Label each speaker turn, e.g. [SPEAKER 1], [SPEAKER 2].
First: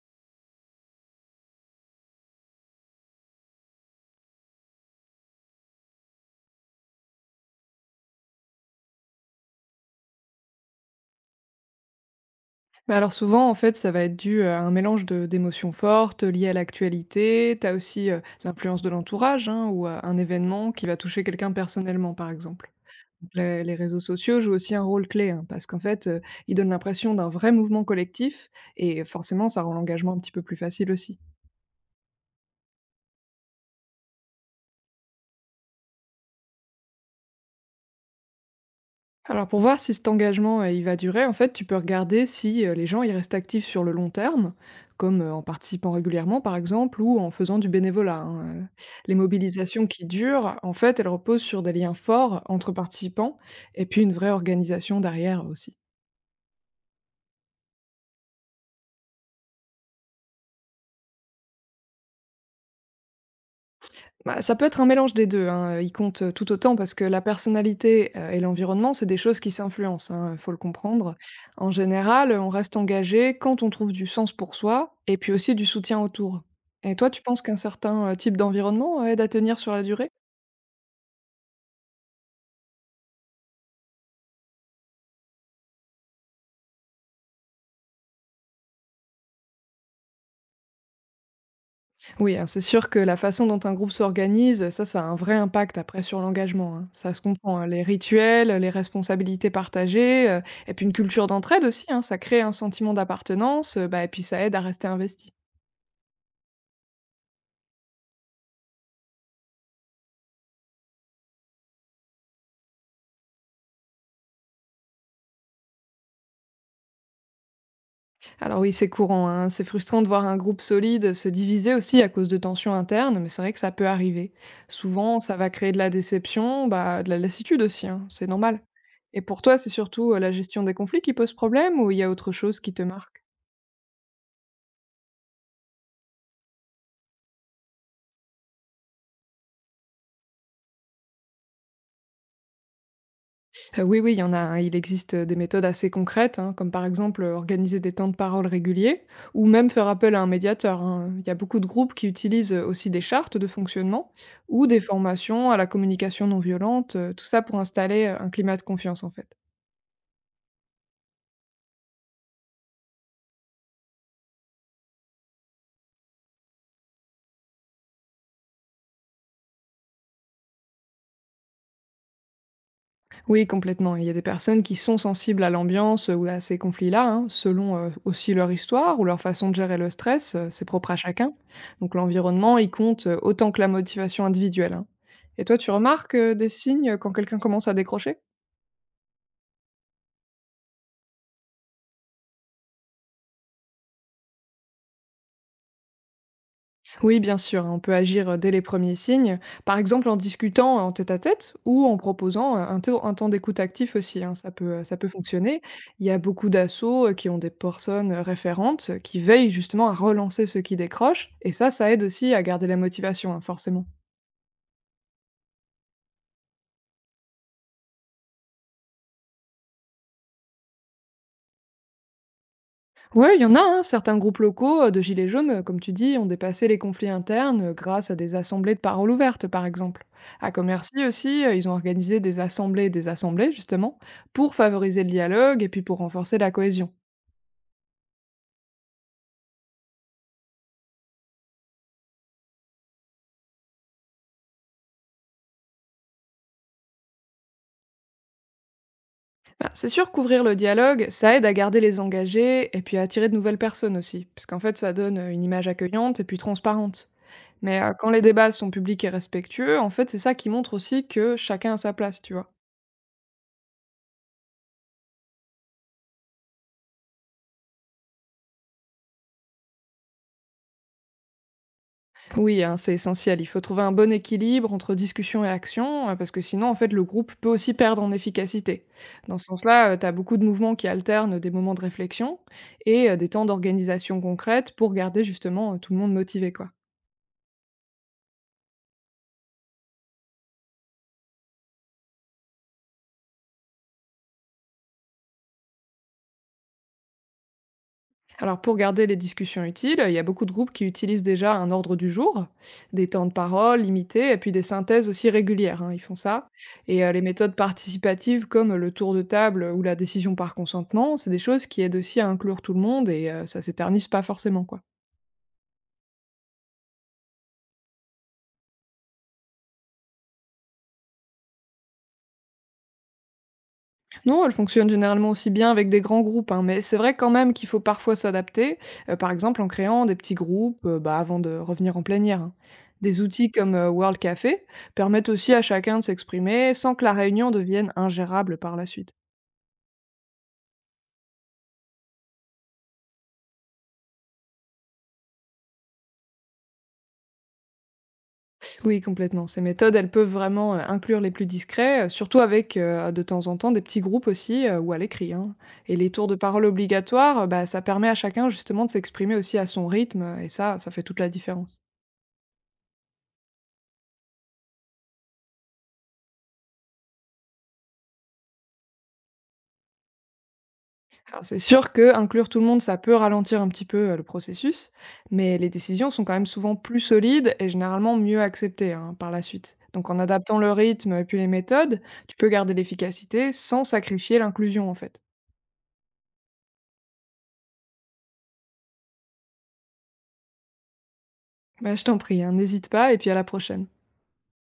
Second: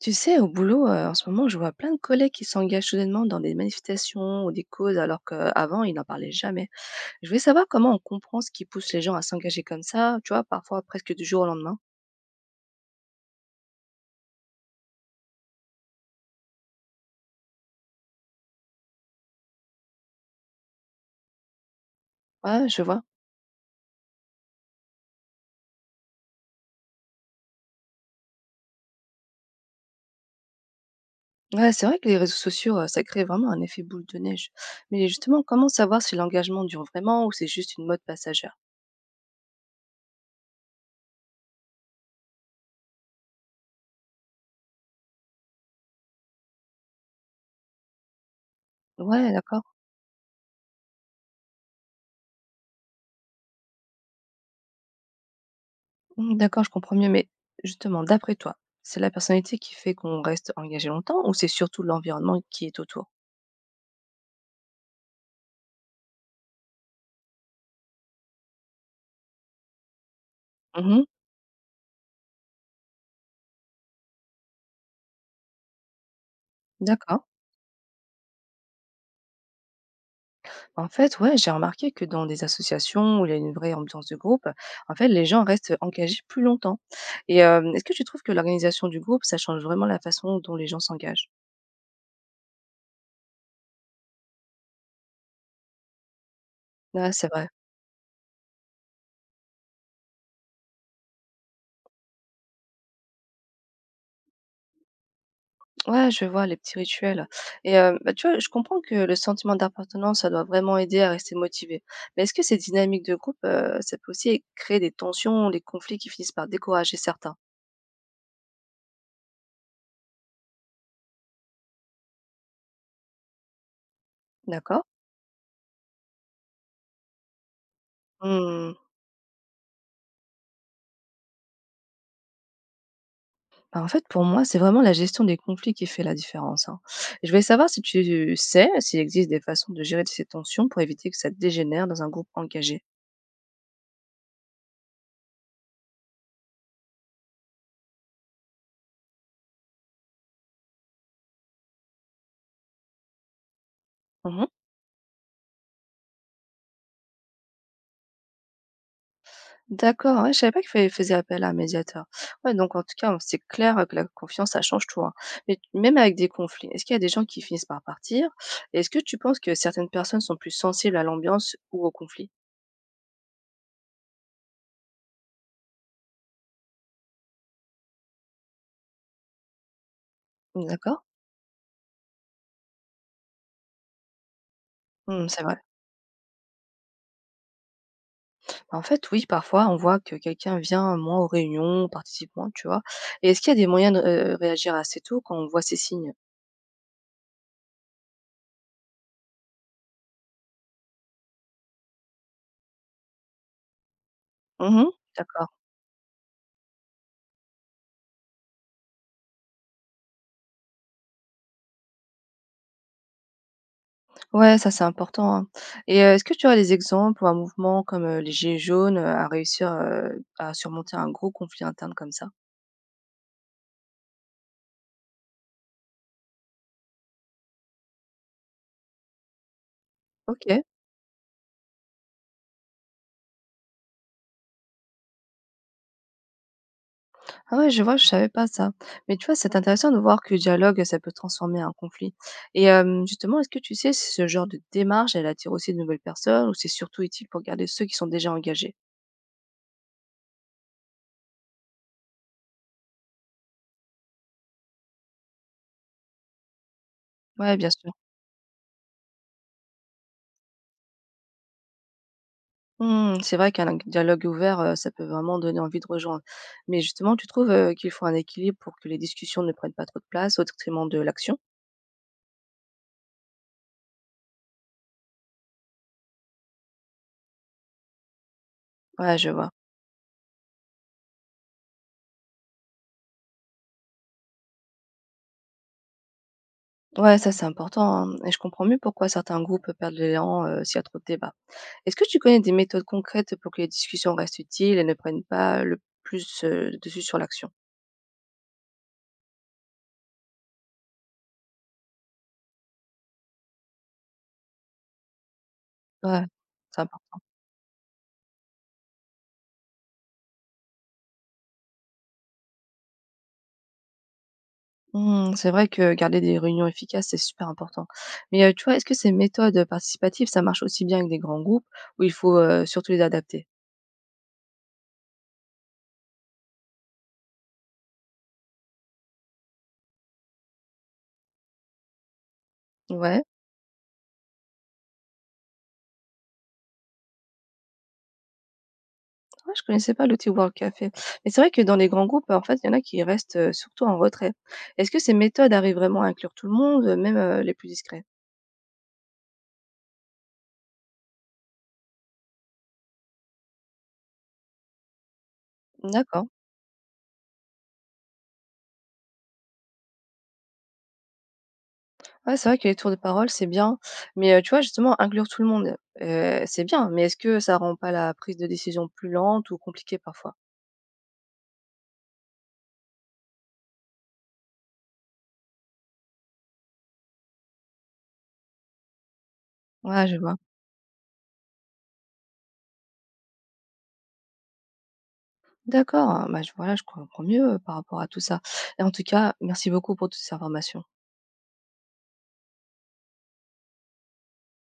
[SPEAKER 1] Tu sais, au boulot, en ce moment, je vois plein de collègues qui s'engagent soudainement dans des manifestations ou des causes alors qu'avant, ils n'en parlaient jamais. Je voulais savoir comment on comprend ce qui pousse les gens à s'engager comme ça, tu vois, parfois presque du jour au lendemain.
[SPEAKER 2] Bah, alors souvent, en fait, ça va être dû à un mélange de d'émotions fortes liées à l'actualité. T'as aussi l'influence de l'entourage hein, ou à un événement qui va toucher quelqu'un personnellement, par
[SPEAKER 1] Ouais,
[SPEAKER 2] exemple.
[SPEAKER 1] je vois.
[SPEAKER 2] Donc, les réseaux sociaux jouent aussi un rôle clé hein, parce qu'en fait, ils donnent l'impression d'un vrai mouvement collectif et forcément, ça rend l'engagement un petit peu plus facile aussi.
[SPEAKER 1] Ouais, c'est vrai que les réseaux sociaux, ça crée vraiment un effet boule de neige. Mais justement, comment savoir si l'engagement dure vraiment ou c'est juste une mode passagère?
[SPEAKER 2] Alors pour voir si cet engagement, il va durer, en fait, tu peux regarder si, les gens, y restent actifs sur le long terme, comme, en participant régulièrement par exemple ou en faisant du bénévolat, hein, Les
[SPEAKER 1] Ouais, d'accord.
[SPEAKER 2] mobilisations qui durent, en fait, elles reposent sur des liens forts entre participants et puis une vraie organisation derrière aussi.
[SPEAKER 1] Mmh, d'accord, je comprends mieux. Mais justement, d'après toi, c'est la personnalité qui fait qu'on reste engagé longtemps ou c'est surtout l'environnement qui est autour?
[SPEAKER 2] Bah, ça peut être un mélange des 2. Hein, ils comptent, tout autant parce que la personnalité, et l'environnement, c'est des choses qui s'influencent, hein, faut le
[SPEAKER 1] Mmh.
[SPEAKER 2] comprendre. En général, on reste engagé quand on trouve du sens pour soi et puis aussi du soutien autour. Et toi, tu
[SPEAKER 1] D'accord.
[SPEAKER 2] penses qu'un certain, type d'environnement aide à tenir sur la durée?
[SPEAKER 1] En fait, ouais, j'ai remarqué que dans des associations où il y a une vraie ambiance de groupe, en fait, les gens restent engagés plus longtemps. Et est-ce que tu trouves que l'organisation du groupe, ça change vraiment la façon dont les gens s'engagent?
[SPEAKER 2] Oui, hein, c'est sûr que la façon dont un groupe s'organise, ça a un vrai impact après sur l'engagement, hein.
[SPEAKER 1] Ah,
[SPEAKER 2] Ça se
[SPEAKER 1] c'est vrai.
[SPEAKER 2] comprend, hein, les rituels, les responsabilités partagées, et puis une culture d'entraide aussi, hein, ça crée un sentiment d'appartenance, bah et puis ça aide à rester investi.
[SPEAKER 1] Ouais, je vois les petits rituels. Et tu vois, je comprends que le sentiment d'appartenance, ça doit vraiment aider à rester motivé. Mais est-ce que ces dynamiques de groupe, ça peut aussi créer des tensions, des conflits qui finissent par décourager certains?
[SPEAKER 2] Alors oui, c'est courant, hein. C'est frustrant de voir un groupe solide se diviser aussi à cause de tensions internes, mais c'est vrai que ça peut arriver.
[SPEAKER 1] D'accord.
[SPEAKER 2] Souvent, ça va créer de la déception, bah, de la lassitude aussi, hein. C'est normal. Et pour toi, c'est surtout la gestion des conflits qui pose problème ou il y a autre chose qui te marque?
[SPEAKER 1] Bah, en fait, pour moi, c'est vraiment la gestion des conflits qui fait la différence, hein. Je voulais savoir si tu sais s'il existe des façons de gérer ces tensions pour éviter que ça dégénère dans un groupe engagé?
[SPEAKER 2] Oui, oui, il y en a, hein. Il existe, des méthodes assez concrètes, hein, comme par exemple, organiser des temps de parole réguliers ou même faire appel à un médiateur, hein. Il y a beaucoup de groupes qui utilisent, aussi des chartes de fonctionnement
[SPEAKER 1] Mmh.
[SPEAKER 2] ou des formations à la communication non violente, tout ça pour installer, un climat de confiance, en fait.
[SPEAKER 1] D'accord, ouais, je savais pas qu'il fallait faisait appel à un médiateur. Ouais, donc en tout cas, c'est clair que la confiance, ça change tout, hein. Mais même avec des conflits, est-ce qu'il y a des gens qui finissent par partir? Est-ce que tu penses que certaines personnes sont plus sensibles à l'ambiance ou au conflit?
[SPEAKER 2] Oui, complètement. Il y a des personnes qui sont sensibles à l'ambiance ou à ces conflits-là, hein, selon aussi leur histoire ou leur façon de gérer le stress, c'est propre à
[SPEAKER 1] D'accord.
[SPEAKER 2] chacun. Donc l'environnement, il compte autant que la motivation individuelle. Hein.
[SPEAKER 1] Mmh, c'est
[SPEAKER 2] Et
[SPEAKER 1] vrai.
[SPEAKER 2] toi, tu remarques des signes quand quelqu'un commence à décrocher.
[SPEAKER 1] En fait, oui, parfois, on voit que quelqu'un vient moins aux réunions, participe moins, tu vois? Et est-ce qu'il y a des moyens de, réagir assez tôt quand on voit ces signes?
[SPEAKER 2] Oui, bien sûr, hein, on peut agir dès les premiers signes, par exemple en discutant en tête-à-tête ou en proposant un, un temps d'écoute actif aussi, hein,
[SPEAKER 1] Mmh,
[SPEAKER 2] ça peut
[SPEAKER 1] d'accord.
[SPEAKER 2] fonctionner. Il y a beaucoup d'assauts qui ont des personnes référentes qui veillent justement à relancer ceux qui décrochent, et ça aide aussi à garder la motivation, hein, forcément.
[SPEAKER 1] Ouais, ça, c'est important, hein. Et est-ce que tu as des exemples ou un mouvement comme, les gilets jaunes, à réussir, à surmonter un gros conflit interne comme ça?
[SPEAKER 2] Ouais, il y en a, hein, certains groupes locaux de Gilets jaunes, comme tu dis, ont dépassé les conflits internes grâce à des assemblées de parole ouverte, par exemple. À
[SPEAKER 1] OK.
[SPEAKER 2] Commercy aussi, ils ont organisé des assemblées et des assemblées, justement, pour favoriser le dialogue et puis pour renforcer la cohésion.
[SPEAKER 1] Ah ouais, je vois, je savais pas ça. Mais tu vois, c'est intéressant de voir que le dialogue, ça peut transformer un conflit. Et justement, est-ce que tu sais si ce genre de démarche, elle attire aussi de nouvelles personnes ou c'est surtout utile pour garder ceux qui sont déjà engagés?
[SPEAKER 2] Bah, c'est sûr qu'ouvrir le dialogue, ça aide à garder les engagés et puis à attirer de nouvelles personnes aussi, parce qu'en fait, ça donne une image accueillante et puis transparente.
[SPEAKER 1] Ouais, bien
[SPEAKER 2] Mais
[SPEAKER 1] sûr.
[SPEAKER 2] quand les débats sont publics et respectueux, en fait, c'est ça qui montre aussi que chacun a sa place, tu vois.
[SPEAKER 1] Mmh, c'est vrai qu'un dialogue ouvert, ça peut vraiment donner envie de rejoindre. Mais justement, tu trouves, qu'il faut un équilibre pour que les discussions ne prennent pas trop de place au détriment de l'action?
[SPEAKER 2] Oui, hein, c'est essentiel. Il faut trouver un bon équilibre entre discussion et action, parce que sinon, en fait, le groupe peut aussi perdre en efficacité.
[SPEAKER 1] Ouais, je
[SPEAKER 2] Dans ce
[SPEAKER 1] vois.
[SPEAKER 2] sens-là, tu as beaucoup de mouvements qui alternent des moments de réflexion et des temps d'organisation concrète pour garder justement tout le monde motivé, quoi.
[SPEAKER 1] Ouais, ça, c'est important, hein, et je comprends mieux pourquoi certains groupes perdent l'élan, s'il y a trop de débats. Est-ce que tu connais des méthodes concrètes pour que les discussions restent utiles et ne prennent pas le plus, le dessus sur l'action?
[SPEAKER 2] Alors pour garder les discussions utiles, il y a beaucoup de groupes qui utilisent déjà un ordre du jour, des temps de parole limités et puis des synthèses aussi régulières, hein, ils font
[SPEAKER 1] Ouais,
[SPEAKER 2] ça.
[SPEAKER 1] c'est
[SPEAKER 2] Et les
[SPEAKER 1] important.
[SPEAKER 2] méthodes participatives comme le tour de table ou la décision par consentement, c'est des choses qui aident aussi à inclure tout le monde et ça s'éternise pas forcément. Quoi.
[SPEAKER 1] Mmh, c'est vrai que garder des réunions efficaces, c'est super important. Mais, tu vois, est-ce que ces méthodes, participatives, ça marche aussi bien avec des grands groupes où il faut, surtout les adapter?
[SPEAKER 2] Non, elles fonctionnent généralement aussi bien avec des grands groupes, hein, mais c'est vrai quand même qu'il faut parfois s'adapter, par exemple en créant des petits groupes bah, avant de revenir en plénière. Hein. Des
[SPEAKER 1] Ouais,
[SPEAKER 2] outils comme World Café permettent aussi à chacun de s'exprimer sans que la réunion devienne ingérable par la suite.
[SPEAKER 1] ouais, je connaissais pas le Tea Work Café. Mais c'est vrai que dans les grands groupes, en fait, il y en a qui restent, surtout en retrait. Est-ce que ces méthodes arrivent vraiment à inclure tout le monde, même, les plus discrets?
[SPEAKER 2] Oui, complètement. Ces méthodes, elles peuvent vraiment inclure les plus discrets, surtout avec de temps en temps des petits groupes aussi ou à l'écrit. Hein. Et les tours
[SPEAKER 1] D'accord.
[SPEAKER 2] de parole obligatoires, bah, ça permet à chacun justement de s'exprimer aussi à son rythme, et ça fait toute la différence.
[SPEAKER 1] Ouais, c'est vrai que les tours de parole, c'est bien. Mais, tu vois, justement, inclure tout le monde, c'est bien, mais est-ce que ça rend pas la prise de décision plus lente ou compliquée parfois?
[SPEAKER 2] Alors, c'est sûr que inclure tout le monde, ça peut ralentir un petit peu, le processus, mais les décisions sont quand même souvent plus solides et généralement mieux acceptées, hein, par la suite.
[SPEAKER 1] Ouais,
[SPEAKER 2] Donc
[SPEAKER 1] je
[SPEAKER 2] en
[SPEAKER 1] vois.
[SPEAKER 2] adaptant le rythme et puis les méthodes, tu peux garder l'efficacité sans sacrifier l'inclusion, en fait.
[SPEAKER 1] D'accord, bah, je voilà, je comprends mieux, par rapport à tout ça et en tout cas, merci beaucoup pour toutes ces informations.
[SPEAKER 2] Bah, je t'en prie, hein, n'hésite pas et puis à la prochaine.